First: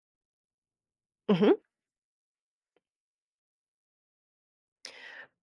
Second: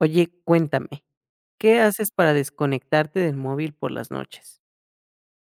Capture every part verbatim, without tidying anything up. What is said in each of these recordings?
Oye, cuéntame, Ujú. ¿qué haces para desconectarte del móvil por las noches?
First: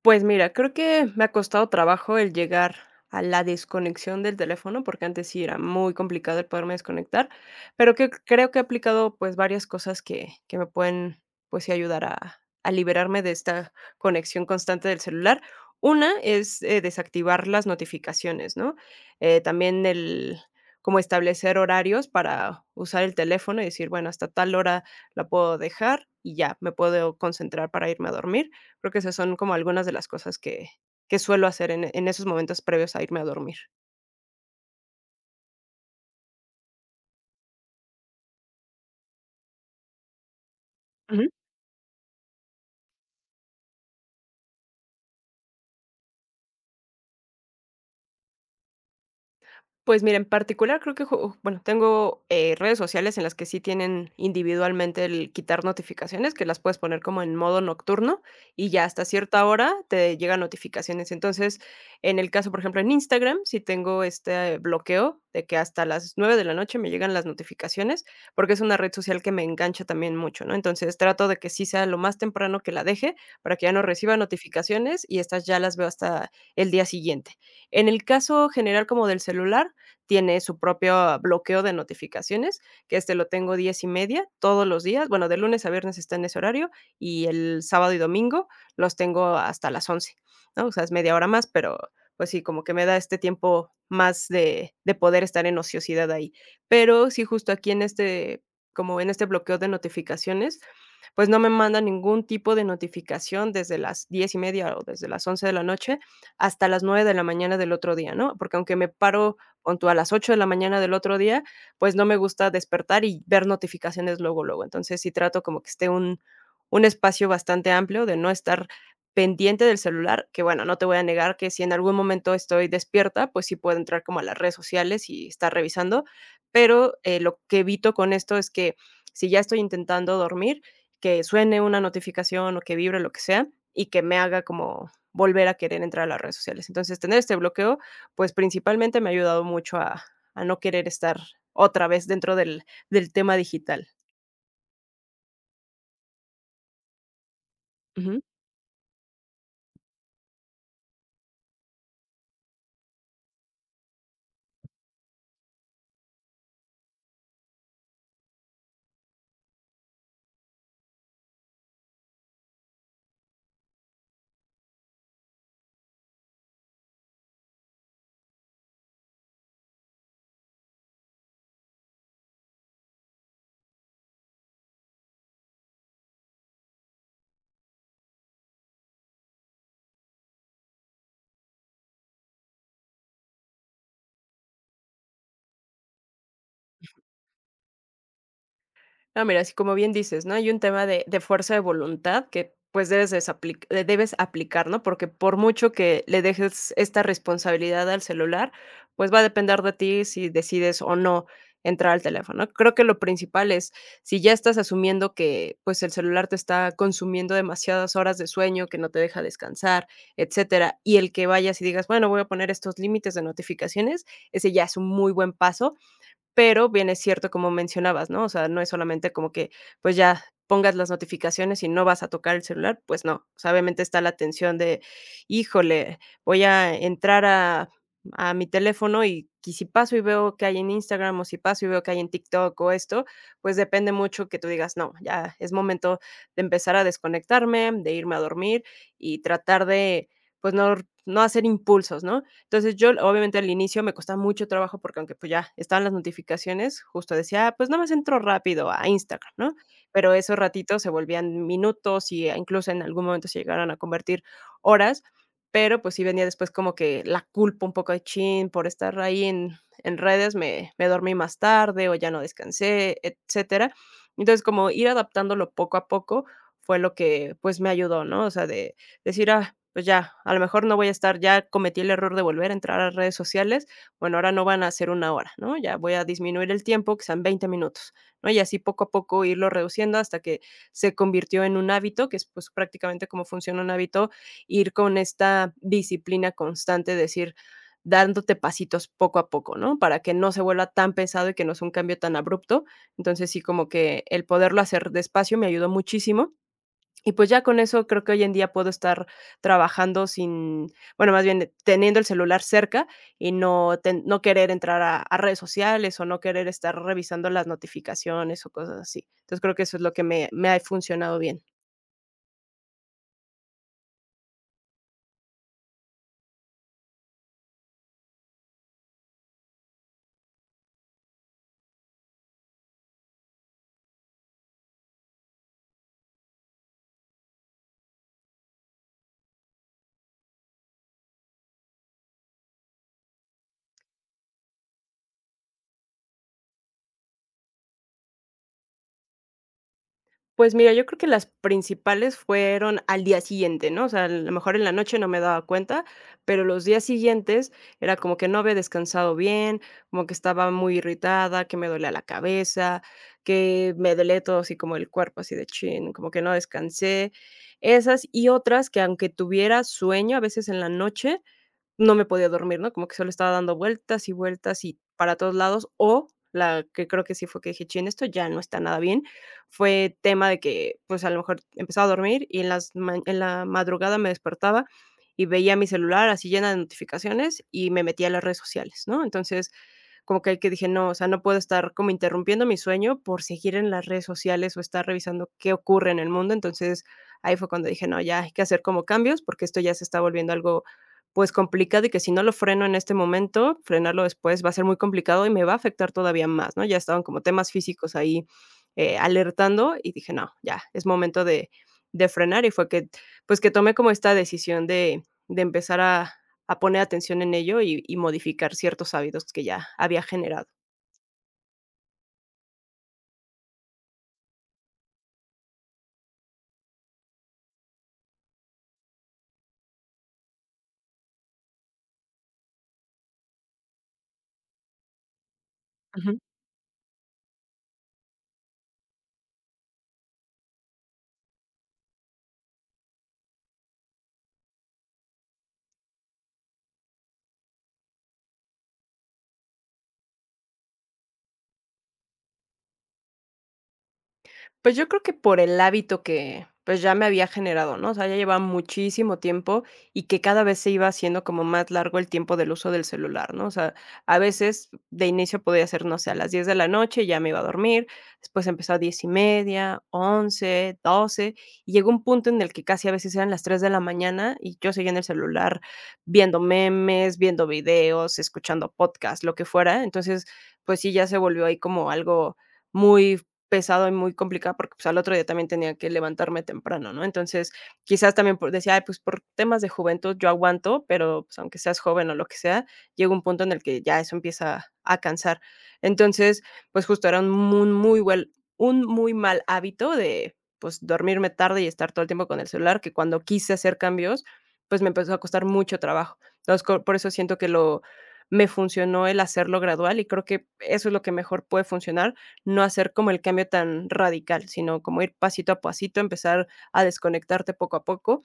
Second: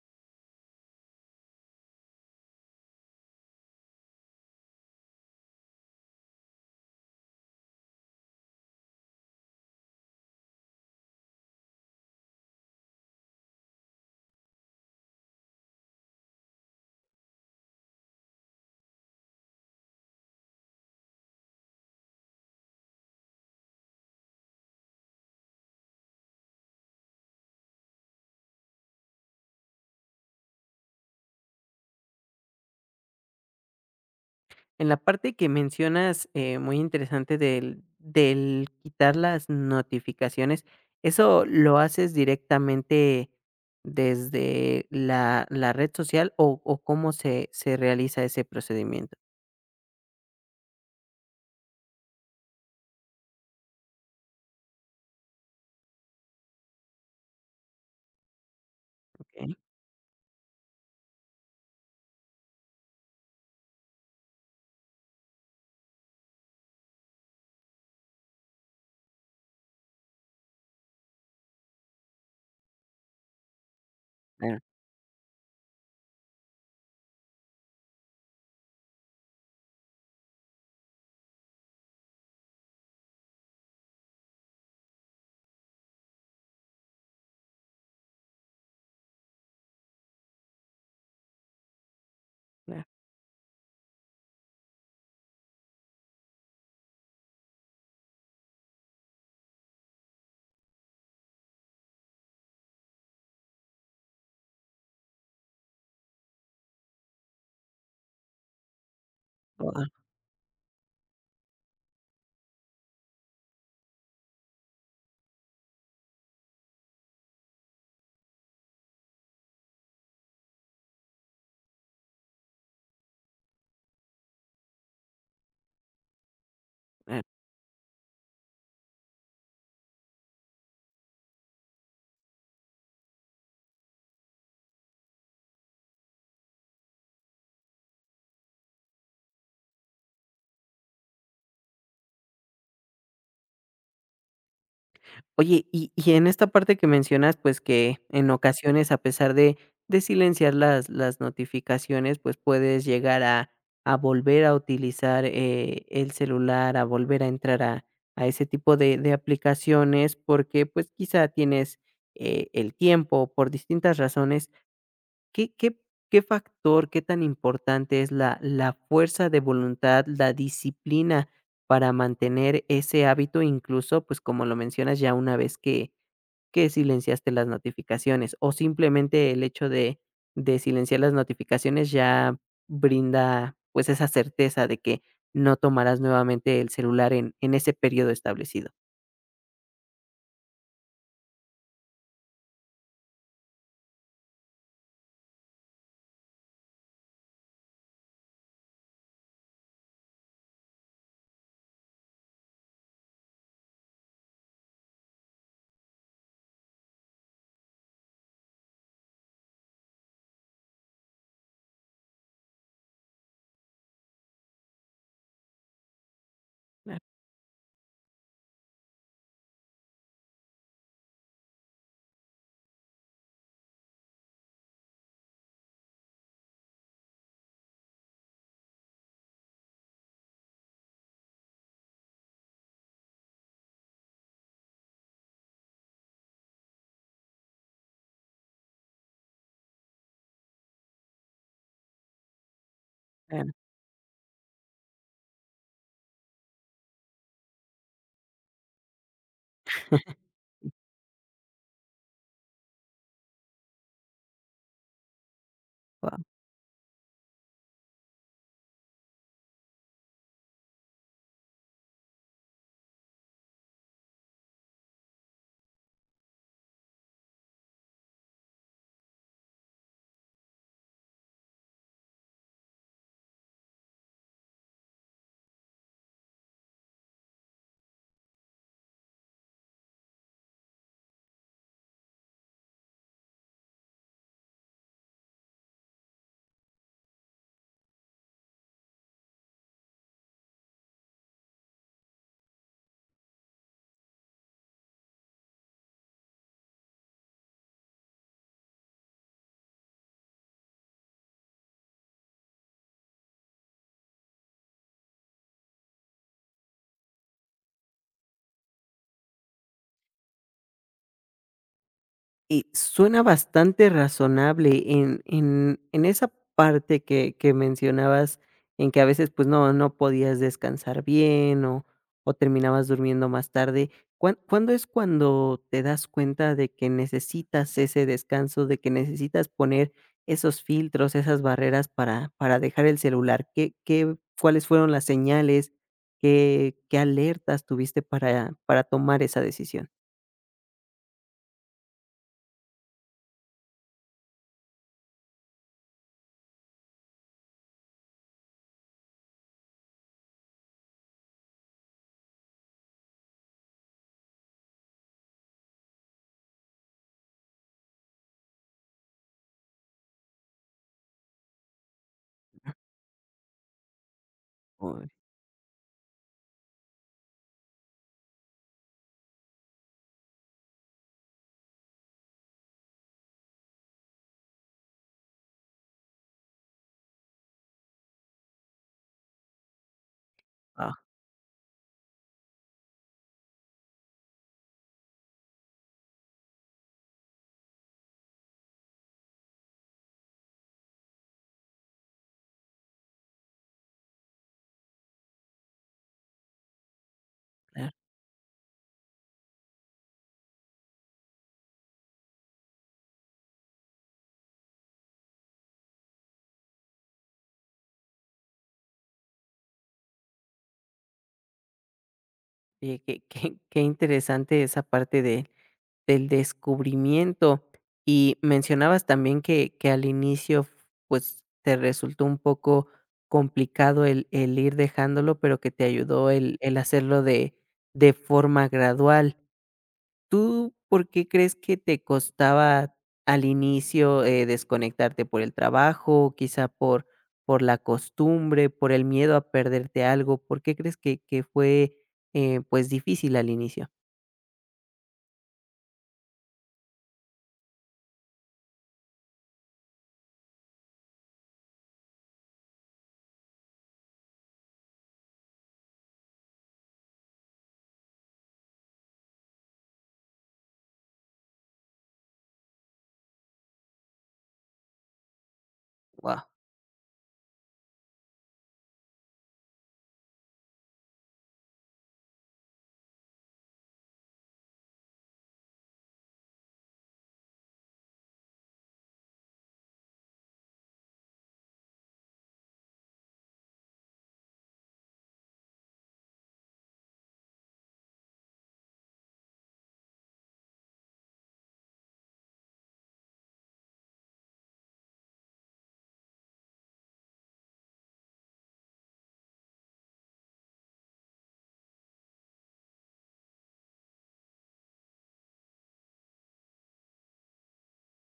Pues mira, creo que me ha costado trabajo el llegar a la desconexión del teléfono, porque antes sí era muy complicado el poderme desconectar, pero que creo que he aplicado pues varias cosas que, que me pueden pues sí ayudar a, a liberarme de esta conexión constante del celular. Una es eh, desactivar las notificaciones, ¿no? Eh, también el como establecer horarios para usar el teléfono y decir, bueno, hasta tal hora la puedo dejar y ya me puedo concentrar para irme a dormir. Creo que esas son como algunas de las cosas que que suelo hacer en en esos momentos previos a irme a dormir. En la parte que mencionas, eh, muy interesante del, del quitar las notificaciones, Ujú. ¿eso lo haces directamente desde la, la red social o, o cómo se, se realiza ese procedimiento? Pues mira, en particular creo que ju bueno, tengo, eh, redes sociales en las que sí tienen individualmente el quitar notificaciones, que las puedes poner como en modo nocturno, y ya hasta cierta Ok, hora te llegan notificaciones. Entonces, en el caso, por ejemplo, en Instagram, sí tengo este bloqueo de que hasta las nueve de la noche me llegan las notificaciones, porque es una red social que me engancha también mucho, ¿no? Entonces, trato de que sí sea lo más temprano que la deje para que ya no reciba claro, notificaciones y estas ya las veo hasta el día siguiente. En el caso general como del celular, tiene su propio bloqueo de notificaciones, que este lo tengo diez y media todos los días. Bueno, de lunes a viernes está en ese horario y el sábado y domingo los tengo hasta las once ¿no? O sea, es media hora más, pero, pues sí, como que claro, me da este tiempo más de de poder estar en ociosidad ahí. Pero sí, justo aquí en este como en este bloqueo de notificaciones, pues no me manda ningún tipo de notificación desde las diez y media o desde las once de la noche hasta las nueve de la mañana del otro día, ¿no? Porque aunque me paro pon todo, tú a las ocho de la mañana del otro día, pues no me gusta despertar y ver notificaciones luego, luego. Entonces sí trato como que esté un, un espacio bastante amplio de no estar pendiente del celular, que bueno, no te voy a negar que si en algún momento estoy despierta, pues sí puedo entrar como a las redes sociales y estar revisando, pero eh, claro. lo que evito con esto es que si ya estoy intentando dormir, que suene una notificación o que vibre lo que sea y que me haga como volver a querer entrar a las redes sociales. Entonces, tener este bloqueo pues, principalmente me ha ayudado mucho a a no querer estar otra vez dentro del del tema digital. Oye, y y en esta parte que mencionas, pues, que en ocasiones, a pesar de de silenciar las las notificaciones, pues, puedes llegar a a volver a utilizar, eh, el celular, a volver a entrar a a ese tipo de de aplicaciones, porque, pues, quizá tienes, eh, el tiempo por distintas razones. ¿Qué qué qué factor, qué tan importante es la la fuerza de voluntad, la disciplina para mantener ese hábito? Incluso, pues, como lo mencionas, ya una vez que que silenciaste las notificaciones, o simplemente el hecho de de silenciar las notificaciones ya brinda, pues, esa certeza de que no tomarás nuevamente el celular en en ese periodo establecido. No, mira, así como bien dices, ¿no? Hay un tema de, de fuerza de voluntad que pues debes, desapli- eh, debes aplicar, ¿no? Porque por mucho que le dejes esta responsabilidad al celular, pues va a depender de ti si decides o no entrar al teléfono. ¿no? Creo que lo principal es, si ya estás asumiendo que pues el celular te está consumiendo demasiadas horas de sueño, que no te deja descansar, etcétera, y el que vayas y digas, bueno, voy a poner estos límites de notificaciones, ese ya es un muy buen paso pero bien es cierto, como mencionabas, ¿no? O sea, no es solamente como que, pues, ya pongas las notificaciones y no vas a tocar el celular, pues no. O sea, obviamente está la tensión de: "Híjole, voy a entrar a a mi teléfono y y si paso y veo que hay en Instagram, o si paso y veo que hay en TikTok o esto", pues depende mucho que tú digas: "No, ya es momento de empezar a desconectarme, de irme a dormir y tratar de, pues, no no hacer impulsos", ¿no? Entonces, yo obviamente Ah. al inicio me costaba mucho trabajo porque aunque, pues, ya estaban las notificaciones, justo decía: "Ah, pues, nada más entro rápido a Instagram", ¿no? Pero esos ratitos se volvían minutos y, eh, incluso en algún momento se llegaron a convertir horas, pero, pues, sí Guau. venía después como que la culpa un poco de: "Chin, por estar ahí en en redes me me dormí más tarde o ya no descansé", etcétera. Entonces, como ir adaptándolo poco a poco fue lo que, pues, me ayudó, ¿no? O sea, de decir, ah, pues ya, a lo mejor no voy a estar, ya cometí el error de volver a entrar a redes sociales, bueno, ahora no van a ser una hora, ¿no? Ya voy a disminuir el tiempo, que sean veinte minutos, ¿no? Y así poco a poco irlo reduciendo hasta que se convirtió en un hábito, que es pues prácticamente como funciona un hábito, ir con esta disciplina constante, decir, dándote pasitos poco a poco, ¿no? Para que no se vuelva tan pesado y que no sea un cambio tan abrupto. Entonces sí, como que el poderlo hacer despacio me ayudó muchísimo y pues ya con eso creo que hoy en día puedo estar trabajando sin, bueno, más bien teniendo el celular cerca y no, ten- no querer entrar a, a redes sociales o no querer estar revisando las notificaciones o cosas así. Entonces creo que eso es lo que me, me ha funcionado bien. Y suena bastante razonable en en en esa parte que que mencionabas, en que a veces, pues, no no podías descansar bien o o terminabas durmiendo más tarde, ¿cuán cuándo es cuando te das cuenta de que necesitas ese descanso, de que necesitas poner esos filtros, esas barreras para para dejar el celular? ¿Qué qué cuáles fueron las señales? ¿Qué qué alertas tuviste para para tomar esa decisión? Pues mira, yo creo que las principales fueron al día siguiente, ¿no? O sea, a lo mejor en la noche no me daba cuenta, pero los días siguientes era como que no había descansado bien, como que estaba muy irritada, que me dolía la cabeza, que me dolía todo así como el cuerpo, así de chin, como que no descansé. Esas y otras que aunque tuviera sueño a veces en la noche, no me podía dormir, ¿no? Como que solo estaba dando vueltas y vueltas y Uy. para todos lados, o la que creo que sí fue que dije: "Chin, esto ya no está nada bien", fue tema de que, pues, a lo mejor empezaba a dormir y en las ma en la madrugada me despertaba y veía mi celular así llena de notificaciones y me metía a las redes sociales, ¿no? Entonces, como que ahí que dije: "No, o Ah. sea, no puedo estar como interrumpiendo mi sueño por seguir en las redes sociales o estar revisando qué ocurre en el mundo". Entonces, ahí fue cuando dije: "No, ya hay que hacer como cambios, porque esto ya se está volviendo algo, pues, complicado y que si no lo freno en este momento, frenarlo después va a ser muy complicado y me va a afectar todavía más", ¿no? Ya estaban como temas Claro. físicos ahí, eh, alertando y dije: "No, ya es momento de de frenar", y fue que, pues, que tomé como esta decisión de de empezar a a poner atención en ello y y modificar ciertos hábitos que ya había generado. Oye, qué qué qué interesante esa parte de del descubrimiento. Y mencionabas también que que al inicio, pues, te resultó un poco complicado el el ir dejándolo, pero que te ayudó el el hacerlo de de forma gradual. ¿Tú por qué crees que te costaba al inicio, eh, desconectarte? ¿Por el trabajo, quizá por por la costumbre, por el miedo a perderte algo? ¿Por qué crees que que fue, eh, pues, difícil al inicio? Pues, yo creo que por el hábito que, pues, ya me había generado, ¿no? O sea, ya llevaba muchísimo tiempo y que cada vez se iba haciendo como más largo el tiempo del uso del celular, ¿no? O sea, a veces de inicio podía ser, no sé, a las diez de la noche, ya me iba a dormir, después empezó a diez y media, once, doce y llegó un punto en el que casi a veces eran las tres de la mañana y yo seguía en el celular viendo Wow. memes, viendo videos, escuchando podcasts, lo que fuera. Entonces, pues sí, ya se volvió ahí como algo muy pesado y muy complicado porque, pues, al otro día también tenía que levantarme temprano, ¿no? Entonces, quizás también por decía: "Ay, pues, por temas de juventud yo aguanto, pero, pues, aunque seas joven o lo que sea, llega un punto en el que ya eso empieza a cansar". Entonces, pues, justo era un mu muy buen un muy mal hábito de, pues, dormirme tarde y estar todo el tiempo con el celular, que cuando quise hacer cambios, pues, me empezó a costar mucho trabajo. Entonces, co por eso siento que lo me funcionó el hacerlo gradual y creo que eso es lo que mejor puede funcionar no hacer como el cambio tan radical, sino como ir pasito a pasito, empezar a desconectarte poco a poco.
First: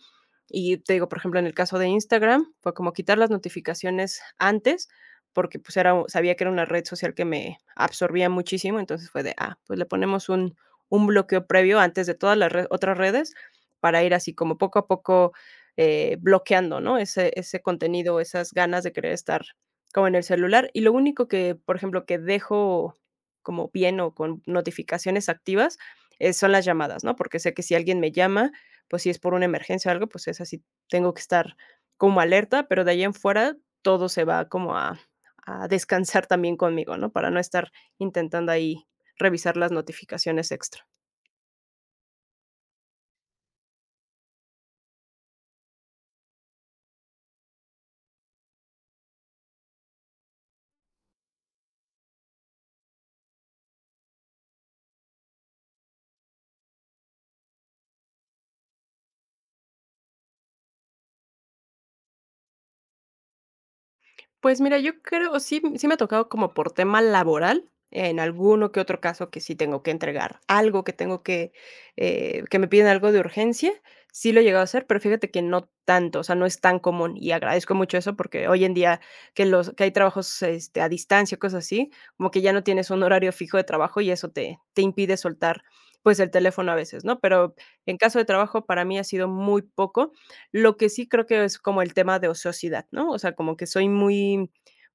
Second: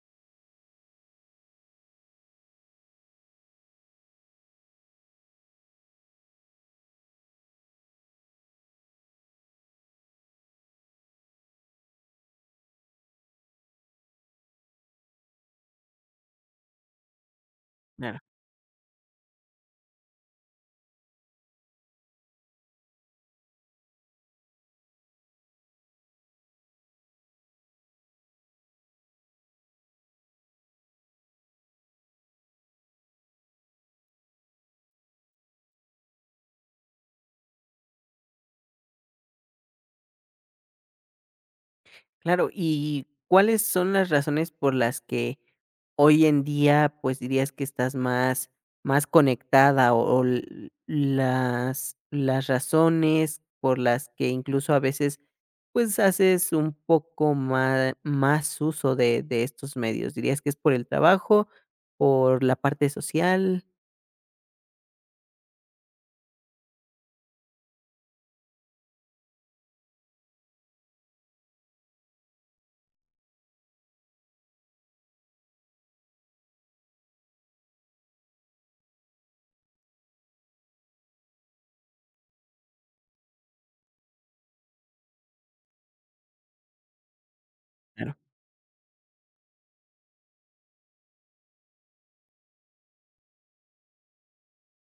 Y te digo, por ejemplo, en el caso de Instagram, fue como quitar las notificaciones antes, porque pues era, sabía que era una red social que me absorbía muchísimo, entonces fue de, ah, pues le ponemos un, un bloqueo previo antes de todas las re- otras redes para ir así como poco a poco eh, bloqueando, ¿no? Ese, ese contenido, esas ganas de querer estar como en el celular. Y lo único que, por ejemplo, que dejo como bien o con notificaciones activas, eh, son las llamadas, ¿no? Porque sé que si alguien me llama, pues si es por una emergencia o algo, pues es así, tengo que estar como alerta, pero de ahí en fuera todo se va como a, a descansar también conmigo, ¿no? Para no estar intentando ahí revisar las notificaciones extra. Claro, ¿y cuáles son las razones por las que hoy en día, pues, dirías que estás más más conectada o o l las las razones por las que incluso a veces, pues, haces un poco más más uso de de estos medios? ¿Dirías que es por el trabajo, por la parte social? Pues mira, yo creo sí sí me ha tocado como por tema laboral, en alguno que otro caso que sí tengo que entregar algo, que tengo que, eh, que me piden algo de urgencia, sí lo he llegado a hacer, pero fíjate que no tanto, o sea, no es tan común y agradezco mucho eso porque hoy en día que los que hay trabajos, este, a distancia, cosas así, como que ya no tienes un horario fijo de trabajo y eso te te impide soltar, pues, el teléfono a veces, ¿no? Pero en Claro. caso de trabajo para mí ha sido muy poco. Lo que sí creo que es como el tema de ociosidad, ¿no? O sea, como que soy muy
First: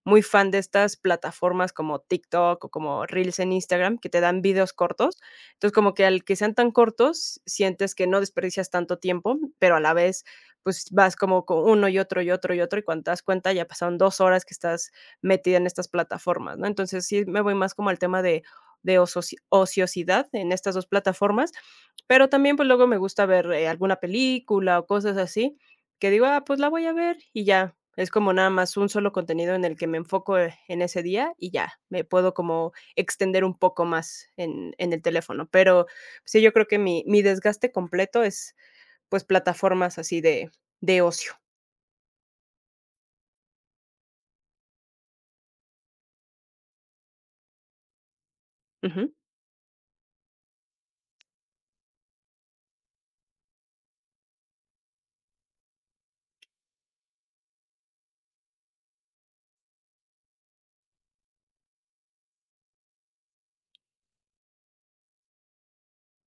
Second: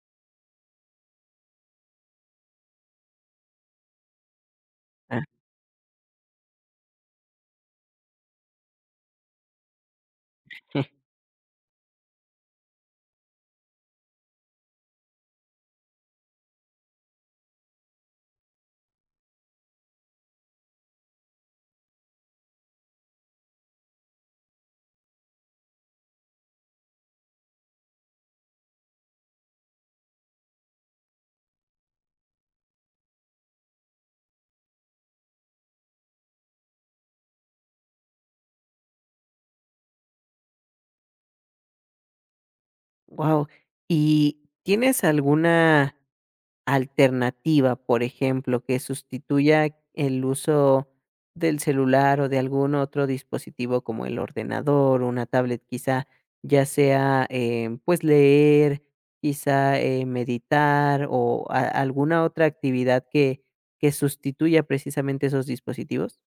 muy fan de estas plataformas como TikTok o como Reels en Instagram, que te dan videos cortos. Wow. Entonces, como que al que sean tan cortos, sientes que no desperdicias tanto tiempo, pero a la vez, pues vas como con uno y otro y otro y otro, y cuando te das cuenta ya pasaron dos horas que estás metida en estas plataformas, ¿no? Entonces, sí me voy más como al tema de de osoci ociosidad en estas dos plataformas, pero también, pues, luego me gusta ver, eh, alguna película o cosas así, que digo: "Ah, pues la voy a ver", y ya. Es como nada más un solo contenido en el que me enfoco, eh, en ese día y ya, me puedo como extender un poco más en en el teléfono. Pero sí, yo creo que mi mi desgaste completo es, pues, plataformas así de de ocio. ¿Y tienes alguna alternativa, por ejemplo, que Ujú. sustituya el uso del celular o de algún otro dispositivo como el ordenador, una tablet quizá, ya sea, em, pues, leer, quizá, eh, meditar o a alguna otra actividad que que sustituya precisamente esos dispositivos.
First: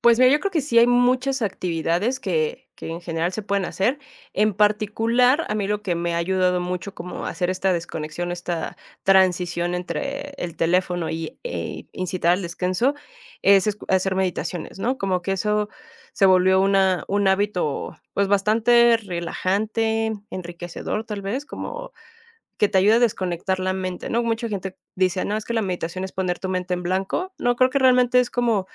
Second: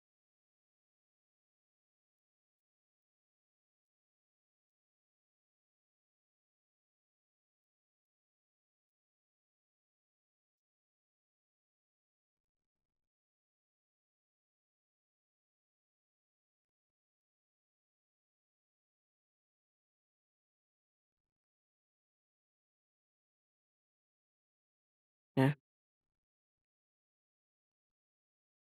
Pues mira, yo creo que sí hay muchas actividades que que en general se pueden hacer. En particular, a mí lo que me ha ayudado mucho como a hacer esta desconexión, esta transición entre el teléfono y, eh, incitar al descanso, es escu hacer meditaciones, ¿no? Como que eso se volvió una un hábito, pues, bastante relajante, enriquecedor, tal vez, como que te ayuda a desconectar la mente, ¿no? Mucha gente dice: "No, es que Ah. la meditación es poner tu mente en blanco". No, creo que realmente es como,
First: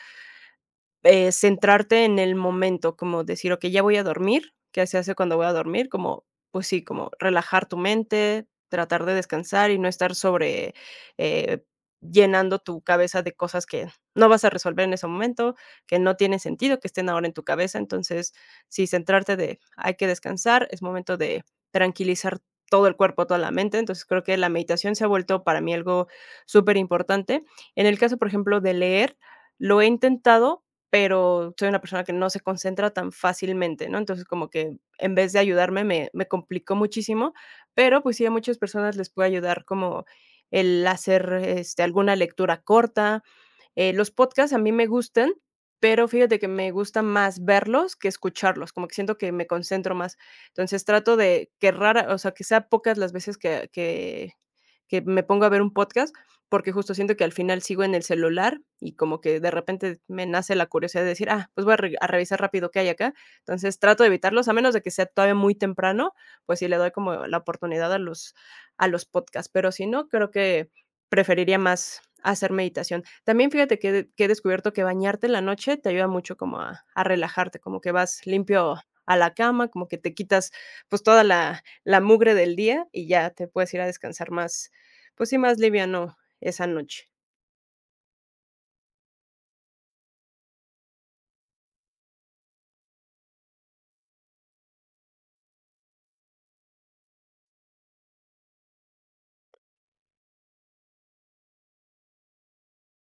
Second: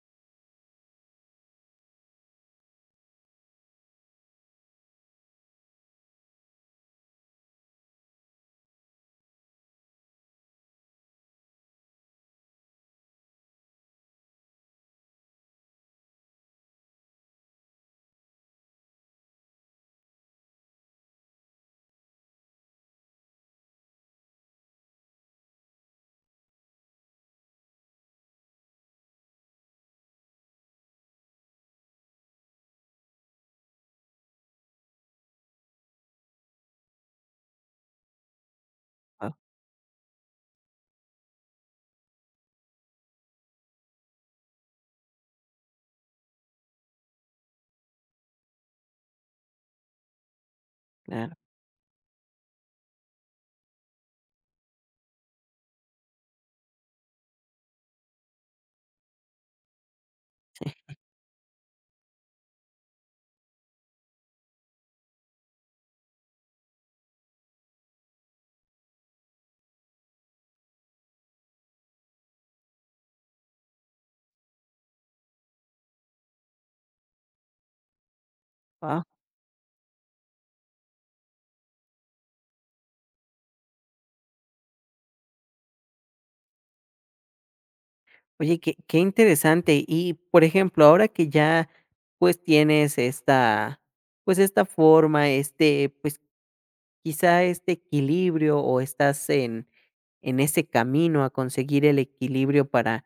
eh, centrarte en el momento, como decir: "Okey, ya voy a dormir", ¿qué se hace cuando voy a dormir? Como, pues sí, como relajar tu mente, tratar de descansar y no estar sobre, eh, llenando tu cabeza de cosas que no vas a resolver en ese momento, que no tiene sentido que estén ahora en tu cabeza. Entonces, sí, centrarte de: "Hay que descansar, es momento de tranquilizar todo el cuerpo, toda la mente". Entonces, creo que la meditación se ha vuelto para mí algo súper importante. En el caso, por ejemplo, de leer, lo he intentado, pero soy una persona que no se concentra tan fácilmente, ¿no? Entonces, como que en vez de ayudarme, me me complicó muchísimo, pero, pues sí, a muchas personas les puede Oh, ayudar como el hacer, este, alguna lectura corta. Eh, los podcasts a mí me gustan, pero fíjate que me gusta más verlos que escucharlos, como que siento que me concentro más. Entonces, trato claro. de que rara o sea, que sea pocas las veces que que que me pongo a ver un podcast, porque justo siento que al final sigo en el celular y como que de repente me nace la curiosidad de decir, ah, pues voy a, re- a revisar rápido qué hay acá. Entonces trato de evitarlos, a menos de que sea todavía muy temprano, pues sí le doy como la oportunidad a los, a los podcasts, pero si no, creo que preferiría más hacer meditación. También fíjate que, he- que he descubierto que bañarte en la noche te ayuda mucho como a, a relajarte, como que vas limpio a la cama, como que te quitas pues toda la, la mugre del día y ya te puedes ir a descansar más, pues sí, más liviano esa noche. Oye, qué qué interesante. Y, por ejemplo, ahora que ya, pues, tienes esta, pues, esta forma, este, pues, quizá este equilibrio o estás en, en ese camino a conseguir el equilibrio para,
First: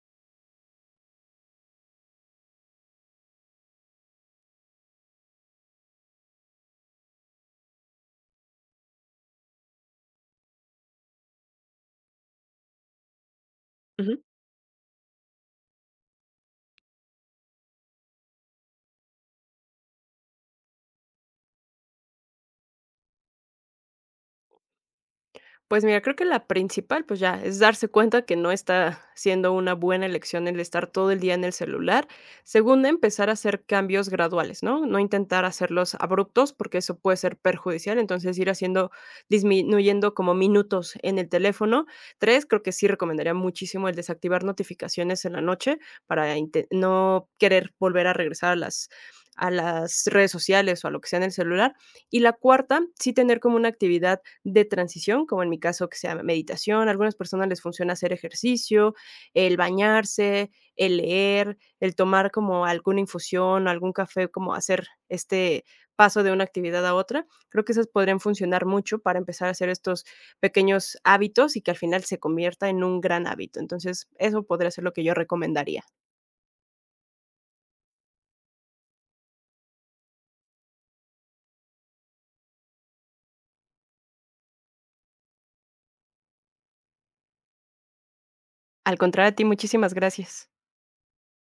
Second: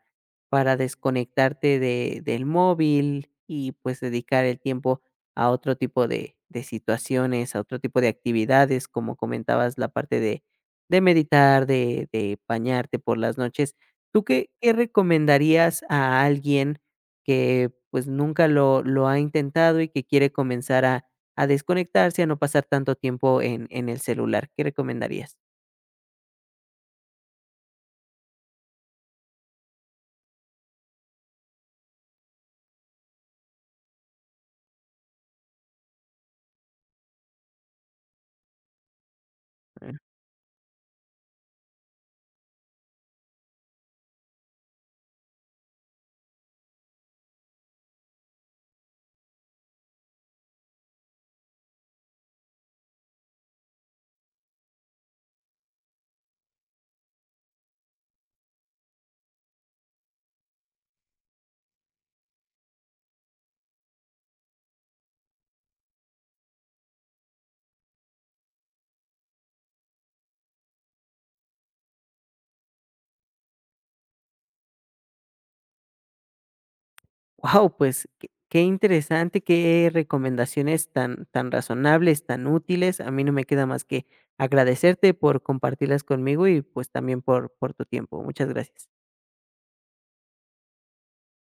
para desconectarte de, del móvil y pues dedicar el tiempo a otro tipo de, de situaciones, a otro tipo de actividades, como comentabas, la parte de, de meditar, de, de bañarte por las noches. Ujú. ¿Tú qué, qué recomendarías a alguien que pues nunca lo, lo ha intentado y que quiere comenzar a a desconectarse, a no pasar tanto tiempo en en el celular, ¿qué recomendarías? Pues mira, creo que la principal, pues ya, es darse cuenta que no está siendo una buena elección el estar todo el día en el celular. Segunda, empezar a hacer cambios graduales, ¿no? No intentar hacerlos abruptos porque eso puede ser perjudicial. Entonces, ir haciendo, disminuyendo como minutos en el teléfono. Tres, creo que sí recomendaría muchísimo el desactivar notificaciones en la noche para inte- no querer volver a regresar a las, a las redes sociales o a lo que sea en el celular. Y la cuarta, sí tener como una actividad de transición, como en mi caso que sea meditación, a algunas personas les funciona hacer ejercicio, el bañarse, el leer, el tomar como alguna infusión, algún café, como hacer este paso de una actividad a otra. Creo que esas podrían funcionar mucho para empezar a hacer estos pequeños hábitos y que al final se convierta en un gran hábito. Entonces, eso podría ser lo que yo recomendaría. Wow pues, qué qué interesante, qué recomendaciones tan tan razonables, tan útiles. A mí no me queda más que agradecerte por compartirlas conmigo y, pues, también por por tu tiempo. Muchas gracias. Al contrario a ti, muchísimas gracias.